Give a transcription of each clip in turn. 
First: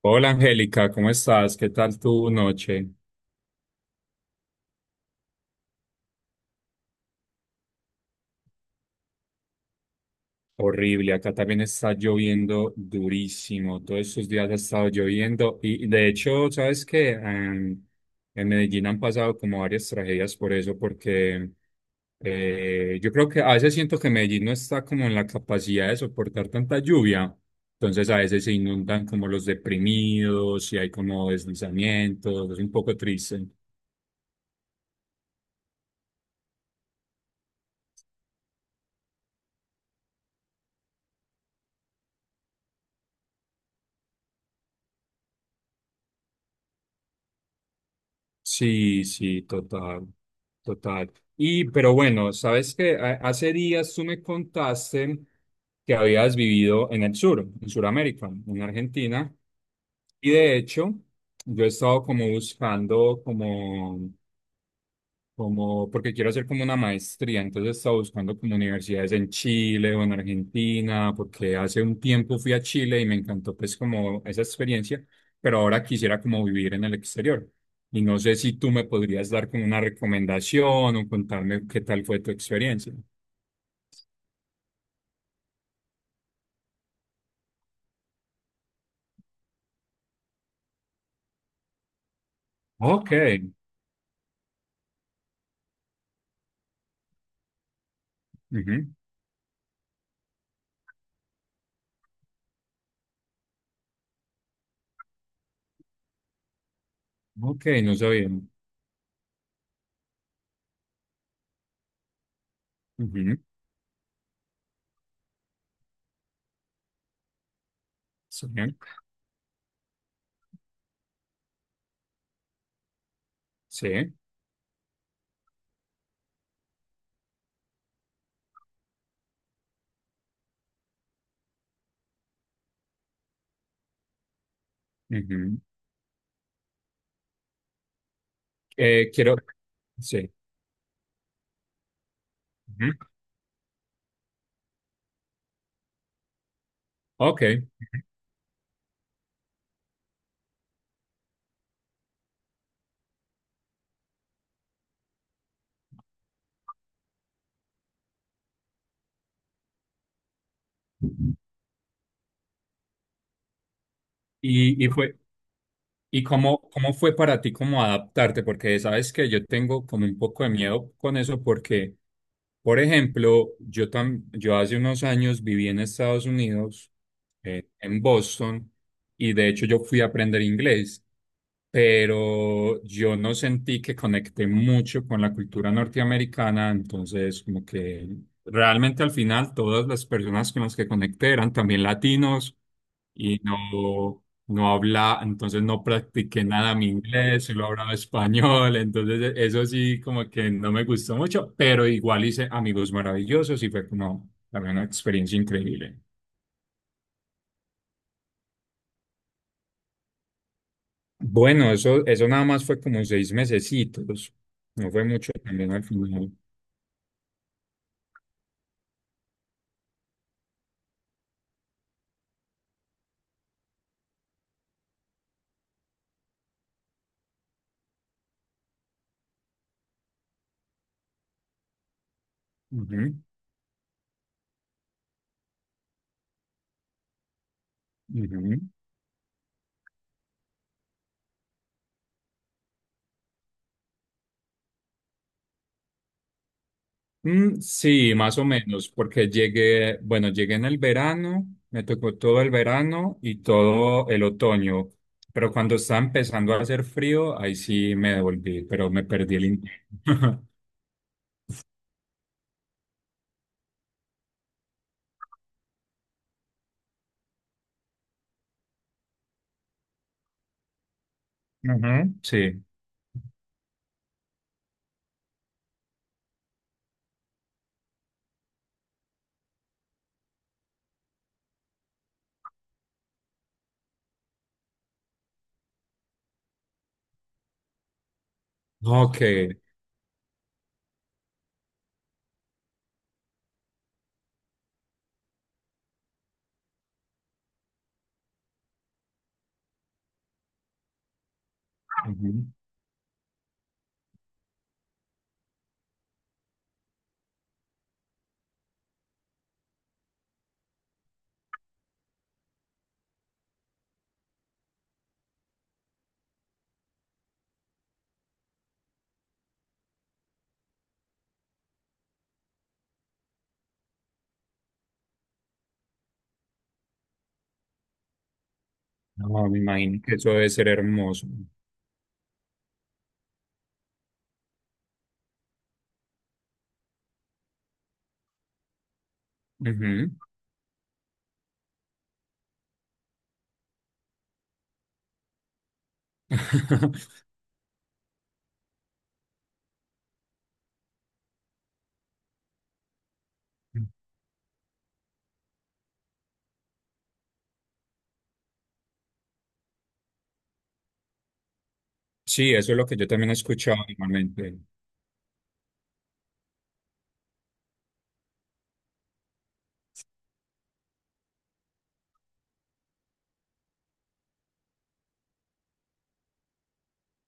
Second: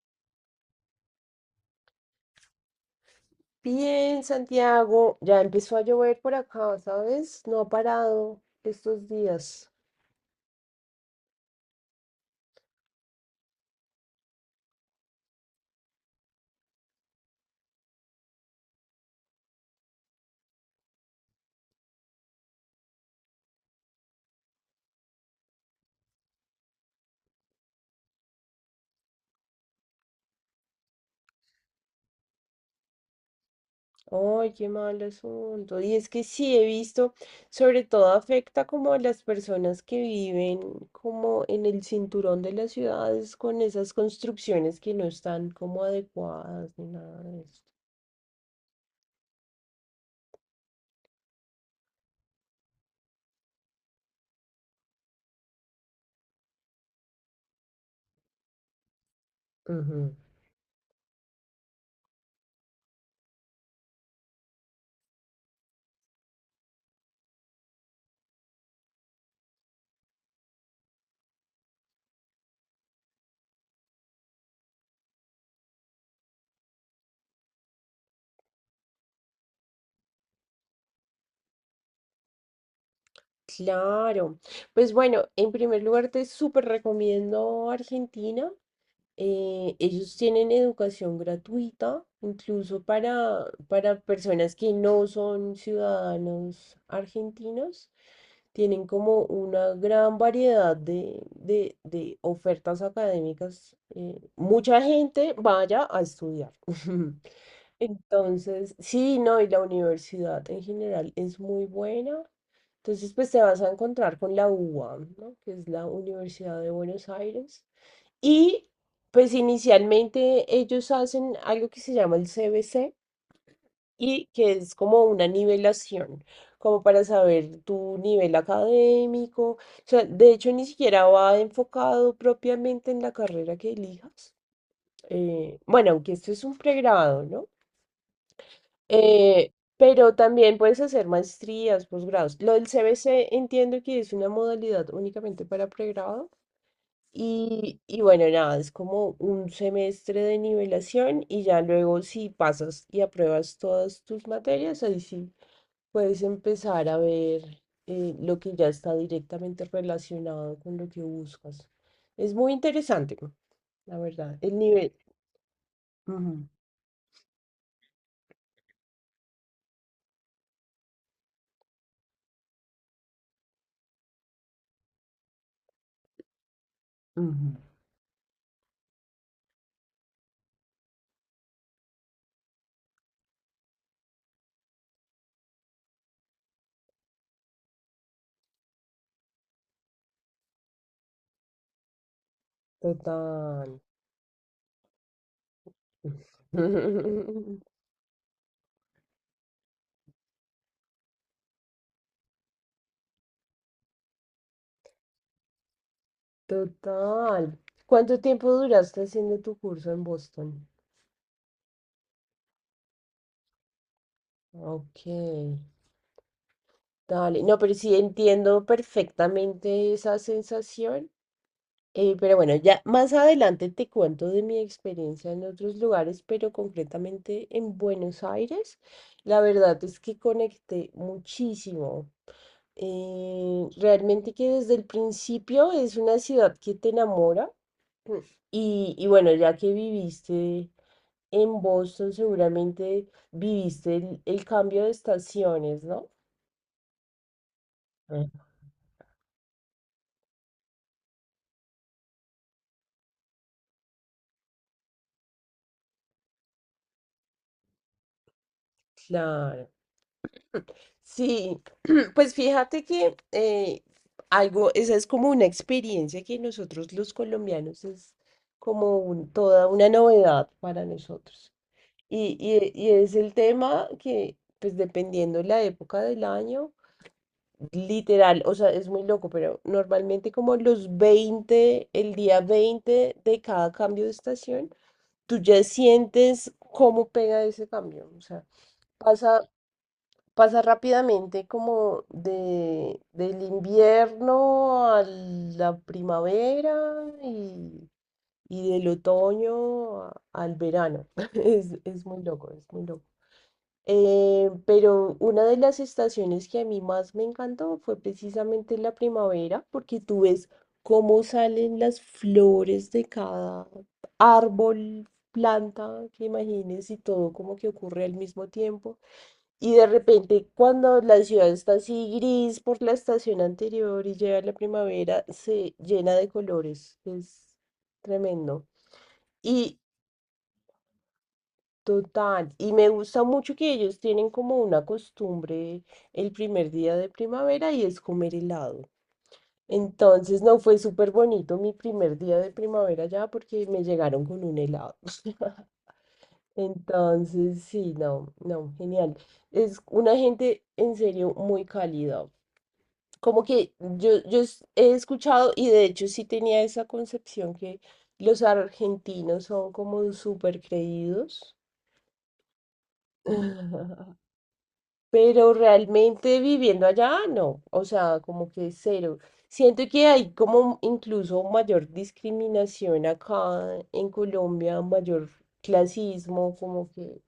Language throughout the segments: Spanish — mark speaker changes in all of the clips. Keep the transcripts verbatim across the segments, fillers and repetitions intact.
Speaker 1: Hola Angélica, ¿cómo estás? ¿Qué tal tu noche?
Speaker 2: Bien, Santiago, ya empezó a llover por acá, ¿sabes? No ha parado estos días.
Speaker 1: Horrible, acá también está lloviendo durísimo. Todos estos días ha estado lloviendo y de hecho, ¿sabes qué? Em, en Medellín han pasado como varias tragedias por eso, porque eh, yo creo que a veces siento que Medellín no está como en la capacidad de soportar tanta lluvia. Entonces a veces se inundan como los deprimidos y hay como deslizamientos, es un poco triste.
Speaker 2: Ay, qué mal asunto. Y es que sí he visto, sobre todo afecta como a las personas que viven como en el cinturón de las ciudades con esas construcciones que no están como adecuadas ni nada de eso.
Speaker 1: Sí, sí, total, total. Y, pero bueno, sabes que hace días tú me contaste que habías vivido en el sur, en Sudamérica, en Argentina,
Speaker 2: Ujú.
Speaker 1: y de hecho, yo he estado como buscando como como porque quiero hacer como una maestría, entonces estaba buscando como universidades en Chile o en Argentina, porque hace un tiempo fui a Chile y me encantó pues como esa experiencia, pero ahora quisiera como vivir en el exterior. Y no sé si tú me podrías dar como una recomendación o contarme qué tal fue tu experiencia.
Speaker 2: Claro. Pues bueno, en primer lugar te súper recomiendo Argentina. Eh, ellos tienen educación gratuita, incluso
Speaker 1: Ok,
Speaker 2: para, para personas que no son ciudadanos argentinos. Tienen
Speaker 1: ujú,
Speaker 2: como una gran variedad de, de- de ofertas académicas. Eh, mucha gente vaya a estudiar.
Speaker 1: ok, no sabía.
Speaker 2: Entonces, sí, no, y la universidad en general es muy buena. Entonces, pues
Speaker 1: Ujú.
Speaker 2: te vas a encontrar con la UBA, ¿no? Que es la Universidad de Buenos Aires.
Speaker 1: Sí,
Speaker 2: Y pues inicialmente ellos hacen algo que se llama el C B C
Speaker 1: sí.
Speaker 2: y que es como una nivelación, como para saber tu nivel académico. O sea, de hecho ni siquiera va enfocado propiamente en la carrera que elijas. Eh,
Speaker 1: Ujú.
Speaker 2: bueno, aunque esto es un pregrado, ¿no?
Speaker 1: Eh, quiero,
Speaker 2: Eh, pero
Speaker 1: sí.
Speaker 2: también puedes hacer maestrías, posgrados. Lo del
Speaker 1: Ujú,
Speaker 2: C B C entiendo que es una modalidad únicamente para pregrado.
Speaker 1: ok,
Speaker 2: Y, y bueno, nada, es como un semestre de nivelación y ya luego si pasas y apruebas todas tus materias, ahí sí puedes empezar a ver eh, lo que ya está directamente relacionado con lo que buscas. Es muy interesante, la verdad. El
Speaker 1: y, y
Speaker 2: nivel.
Speaker 1: fue. ¿Y
Speaker 2: Ujú,
Speaker 1: cómo, cómo fue para ti como adaptarte? Porque sabes que yo tengo como un poco de miedo con eso porque, por ejemplo, yo, tam- yo hace unos años viví en Estados Unidos,
Speaker 2: ujú.
Speaker 1: eh, en Boston, y de hecho yo fui a aprender inglés, pero yo no sentí que conecté mucho con la cultura norteamericana, entonces como que realmente al final todas las personas con las que conecté eran también latinos y
Speaker 2: Total.
Speaker 1: no no habla, entonces no practiqué nada mi inglés, solo hablaba español, entonces e- eso sí como que no me gustó mucho, pero igual hice amigos maravillosos y fue como también una experiencia increíble.
Speaker 2: Total. ¿Cuánto tiempo duraste haciendo tu curso en Boston?
Speaker 1: Bueno, eso, eso nada más fue como seis mesecitos, no fue
Speaker 2: Ok.
Speaker 1: mucho también al final.
Speaker 2: Dale, no, pero sí entiendo perfectamente esa sensación. Eh, pero bueno, ya más adelante te cuento de mi experiencia en otros lugares, pero concretamente en Buenos Aires, la verdad es que conecté muchísimo.
Speaker 1: Ujú,
Speaker 2: Eh, realmente que desde el principio es una ciudad que te enamora. Mm.
Speaker 1: ujú.
Speaker 2: Y, y bueno, ya que viviste en Boston, seguramente viviste el, el cambio de estaciones, ¿no?
Speaker 1: Mm, sí,
Speaker 2: Mm.
Speaker 1: más o menos, porque llegué, bueno, llegué en el verano, me tocó todo el verano y todo el otoño, pero cuando estaba empezando a hacer frío, ahí sí me devolví, pero me perdí el
Speaker 2: Claro.
Speaker 1: intento.
Speaker 2: Sí, pues fíjate que eh, algo, esa es como una experiencia que nosotros los colombianos es como un- toda una novedad para nosotros.
Speaker 1: Ujú,
Speaker 2: Y,
Speaker 1: sí.
Speaker 2: y- y es el tema que, pues dependiendo la época del año, literal, o sea, es muy loco, pero normalmente como los veinte el día veinte de cada cambio de estación, tú ya sientes cómo pega ese cambio. O sea,
Speaker 1: Ok.
Speaker 2: pasa pasa rápidamente como de, del invierno a la primavera y, y del otoño a- al verano. Es, es muy
Speaker 1: Ujú.
Speaker 2: loco, es muy loco. Eh, pero una de las estaciones que a mí más me encantó fue precisamente la primavera, porque tú ves cómo salen las flores de cada árbol, planta que imagines y todo como que ocurre al mismo tiempo. Y de repente, cuando la ciudad está así gris por la estación anterior y llega la primavera, se llena de colores. Es tremendo.
Speaker 1: No, me
Speaker 2: Y
Speaker 1: imagino que eso debe ser hermoso.
Speaker 2: total, y me gusta mucho que ellos tienen como una costumbre el primer día de primavera y es comer helado.
Speaker 1: Ujú.
Speaker 2: Entonces, no fue súper bonito mi primer día de primavera ya porque me llegaron con un helado. Entonces, sí, no, no, genial. Es una gente en serio muy cálida. Como que yo, yo es- he escuchado, y de hecho sí tenía esa concepción que los argentinos son como súper creídos.
Speaker 1: Sí, eso es lo que yo también he escuchado normalmente.
Speaker 2: Pero realmente viviendo allá no, o sea, como que cero. Siento que hay como incluso mayor discriminación acá en Colombia, mayor clasismo, como que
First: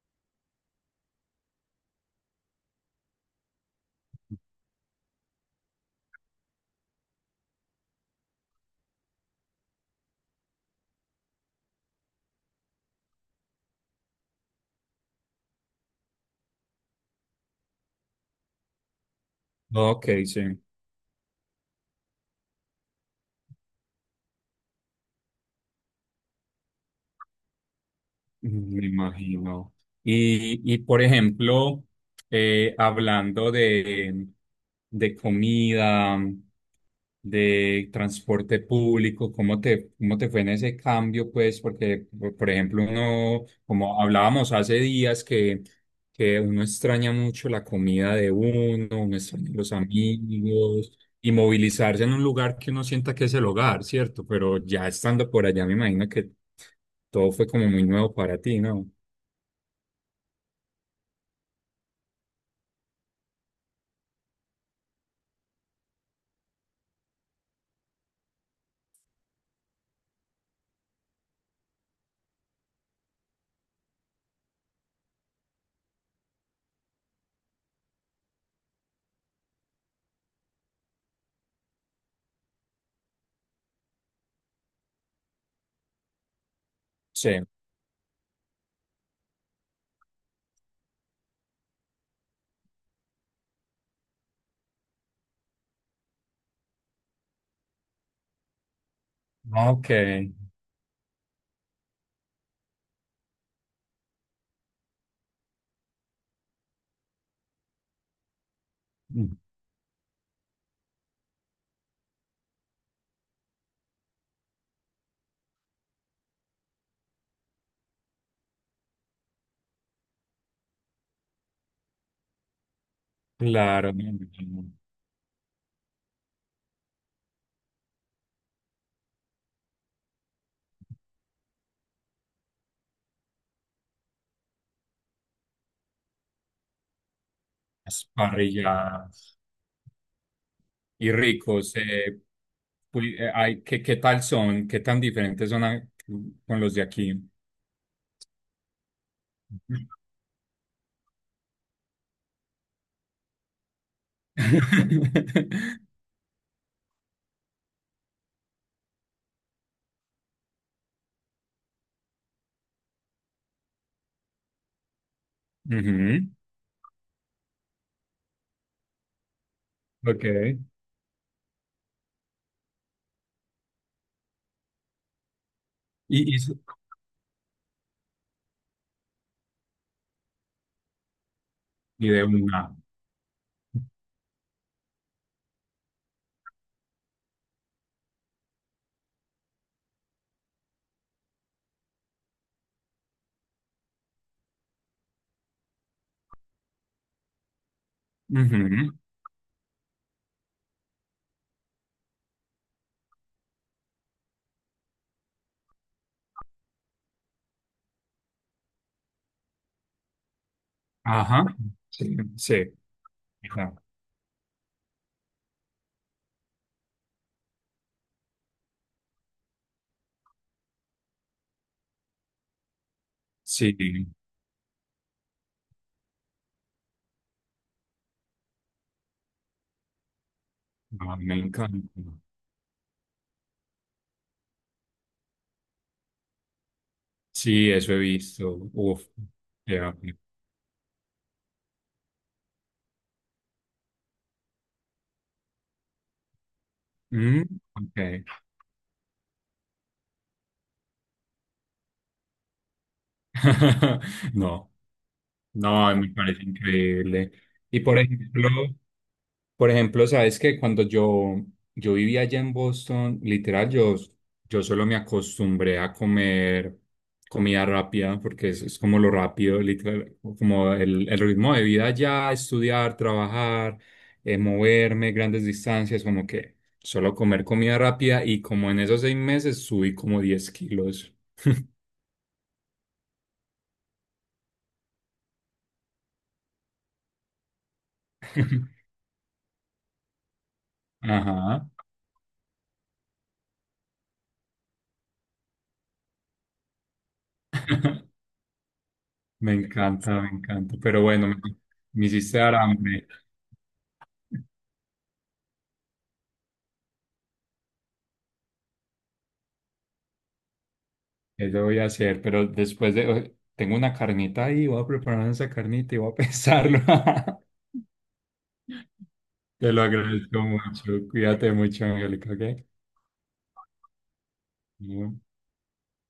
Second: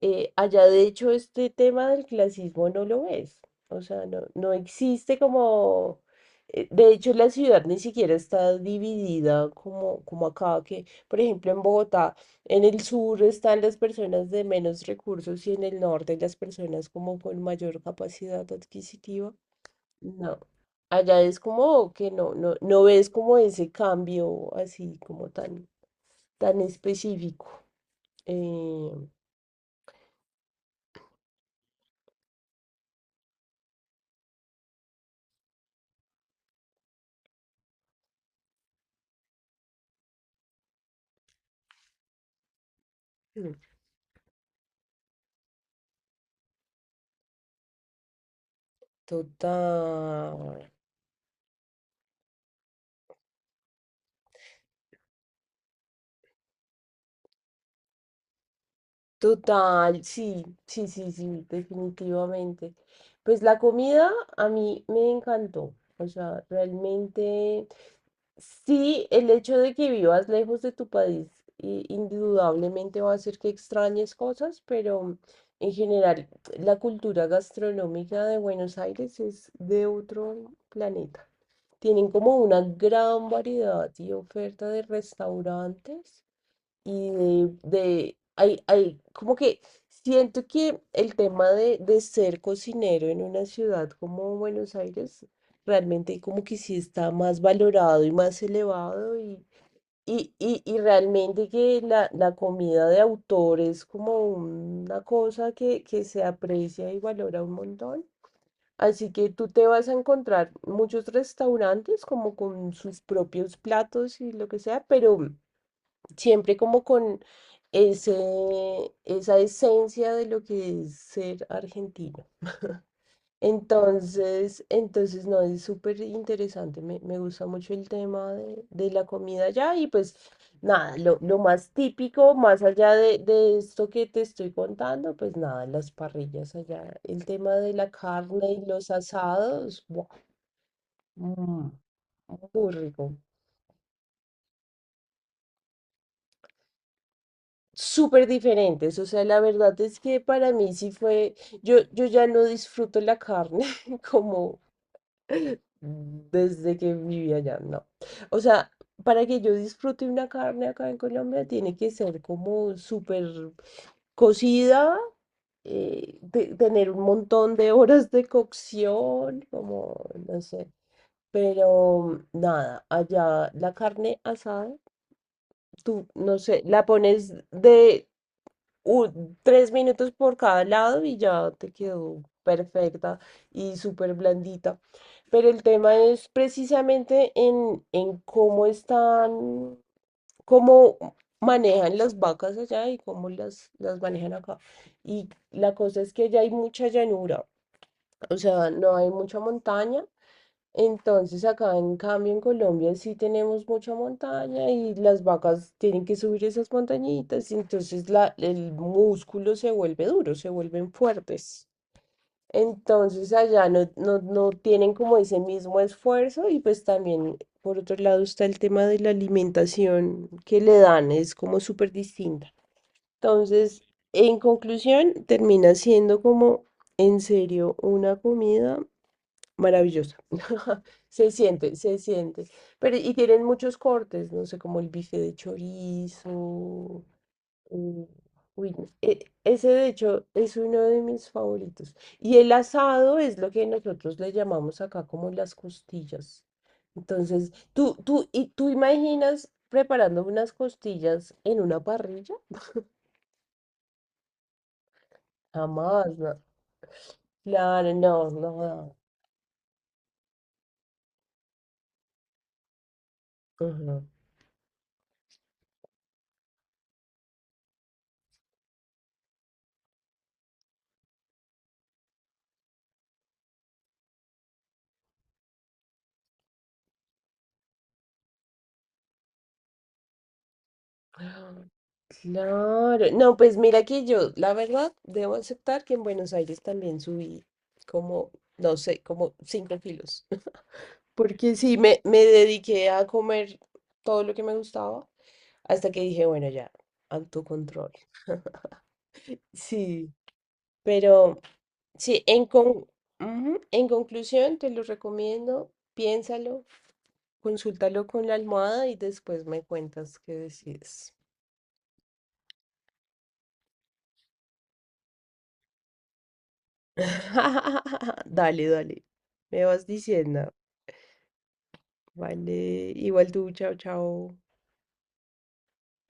Speaker 2: eh, allá de hecho este tema del clasismo no lo ves, o sea, no, no existe como, eh, de hecho la ciudad ni siquiera está dividida como, como acá, que por ejemplo en Bogotá, en el sur están las personas de menos recursos y en el norte las personas como con mayor capacidad adquisitiva.
Speaker 1: Ok,
Speaker 2: No,
Speaker 1: sí.
Speaker 2: allá es como que no, no, no ves como ese cambio así como tan, tan específico.
Speaker 1: Mm, me
Speaker 2: eh,
Speaker 1: imagino. Y, y por ejemplo, eh, hablando de, de comida, de transporte público, ¿cómo te, cómo te fue en ese cambio? Pues porque, por por ejemplo, uno, como hablábamos hace días, que, que uno extraña mucho la comida de uno, uno extraña los
Speaker 2: Total,
Speaker 1: amigos, y movilizarse en un lugar que uno sienta que es el hogar, ¿cierto? Pero ya estando por allá, me imagino que todo fue como muy nuevo para ti, ¿no?
Speaker 2: total, sí, sí, sí, sí, definitivamente. Pues la comida a mí me encantó, o sea, realmente sí, el hecho de que vivas lejos de tu país i- indudablemente va a hacer que extrañes cosas, pero en general la cultura gastronómica de Buenos Aires es de otro planeta. Tienen como una gran variedad y oferta de restaurantes y
Speaker 1: Sí,
Speaker 2: de, de- hay, hay, como que siento que el tema de, de ser cocinero en una ciudad como Buenos Aires realmente como que sí está más valorado y más elevado y,
Speaker 1: ok.
Speaker 2: y, y, y realmente que la, la comida de autor es como una cosa que, que se aprecia y valora un montón. Así que
Speaker 1: Mm,
Speaker 2: tú te vas a encontrar muchos restaurantes como con sus propios platos y lo que sea, pero siempre como con ese, esa esencia de lo que es ser argentino.
Speaker 1: claro, me
Speaker 2: Entonces,
Speaker 1: imagino.
Speaker 2: entonces no, es súper interesante, me, me gusta mucho el tema de, de la comida allá y pues nada, lo, lo más típico, más allá de, de esto que te estoy contando, pues nada, las parrillas allá, el tema de la
Speaker 1: Las
Speaker 2: carne y los
Speaker 1: parrilladas
Speaker 2: asados, ¡buah!
Speaker 1: y
Speaker 2: Mm,
Speaker 1: ricos. Eh,
Speaker 2: muy
Speaker 1: pul-
Speaker 2: rico.
Speaker 1: eh, ay, ¿qué, qué tal son? ¿Qué tan diferentes son a- con los de aquí?
Speaker 2: Súper diferentes. O sea, la verdad es que para mí sí fue, yo, yo ya no disfruto la carne como desde que vivía allá, no. O sea, para que yo disfrute una carne acá en Colombia tiene que ser como súper cocida. Eh,
Speaker 1: Ujú,
Speaker 2: te- tener un montón de horas de cocción, como,
Speaker 1: ok.
Speaker 2: no sé, pero nada, allá la carne asada, tú,
Speaker 1: Y,
Speaker 2: no
Speaker 1: y,
Speaker 2: sé, la pones de u- tres minutos por cada lado y ya te
Speaker 1: y
Speaker 2: quedó
Speaker 1: de una.
Speaker 2: perfecta y súper blandita. Pero el tema es precisamente en, en cómo están, cómo manejan las vacas allá y cómo las, las manejan acá. Y la cosa es que ya hay mucha llanura, o sea,
Speaker 1: Ujú,
Speaker 2: no hay mucha montaña. Entonces, acá en cambio en Colombia sí tenemos mucha montaña y las vacas tienen que subir esas montañitas y entonces la, el músculo se vuelve duro, se vuelven
Speaker 1: ajá.
Speaker 2: fuertes.
Speaker 1: Sí, sí.
Speaker 2: Entonces allá no, no, no tienen como ese mismo esfuerzo y pues también por otro lado está el tema de la alimentación que le dan, es como súper distinta.
Speaker 1: Sí,
Speaker 2: Entonces, en conclusión, termina siendo como en serio una comida maravillosa.
Speaker 1: ah,
Speaker 2: Se
Speaker 1: me
Speaker 2: siente,
Speaker 1: encanta.
Speaker 2: se siente. Pero, y tienen muchos cortes, no sé, como el bife de chorizo.
Speaker 1: Sí, eso he
Speaker 2: mm,
Speaker 1: visto.
Speaker 2: Uy, no,
Speaker 1: Uf,
Speaker 2: e- ese de
Speaker 1: ya.
Speaker 2: hecho es uno de mis favoritos. Y el asado es lo que nosotros le llamamos acá como las costillas.
Speaker 1: Mm,
Speaker 2: Entonces, tú,
Speaker 1: ok.
Speaker 2: tú, y tú imaginas preparando unas costillas en una parrilla?
Speaker 1: No, no, me
Speaker 2: Jamás, no.
Speaker 1: parece increíble. Y
Speaker 2: Claro,
Speaker 1: por
Speaker 2: no,
Speaker 1: ejemplo,
Speaker 2: no. No.
Speaker 1: por ejemplo, sabes que cuando yo, yo vivía allá en Boston, literal,
Speaker 2: Ujú.
Speaker 1: yo, yo solo me acostumbré a comer comida rápida, porque es, es como lo rápido, literal, como el, el ritmo de vida allá, estudiar, trabajar, eh, moverme, grandes distancias, como que solo comer comida rápida y como en esos seis meses subí como diez kilos.
Speaker 2: Ah, claro, no, pues mira que yo, la verdad, debo aceptar que en Buenos Aires también subí como, no sé, como cinco kilos, porque
Speaker 1: Ajá,
Speaker 2: sí, me, me dediqué a comer todo lo que me gustaba hasta que dije, bueno, ya, autocontrol.
Speaker 1: me
Speaker 2: Sí,
Speaker 1: encanta, me encanta, pero bueno, me,
Speaker 2: pero
Speaker 1: me
Speaker 2: sí,
Speaker 1: hiciste
Speaker 2: en,
Speaker 1: dar
Speaker 2: con,
Speaker 1: hambre.
Speaker 2: ujú, en conclusión, te lo recomiendo, piénsalo, consúltalo con la almohada y después me cuentas qué decides.
Speaker 1: Eso voy a hacer, pero después de... Tengo una carnita ahí, voy a preparar esa carnita y voy a pensarlo.
Speaker 2: Dale, dale. Me
Speaker 1: Te lo
Speaker 2: vas
Speaker 1: agradezco
Speaker 2: diciendo.
Speaker 1: mucho. Cuídate mucho, Angélica, ¿ok?
Speaker 2: Vale. Igual tú, chao, chao.
Speaker 1: Bueno.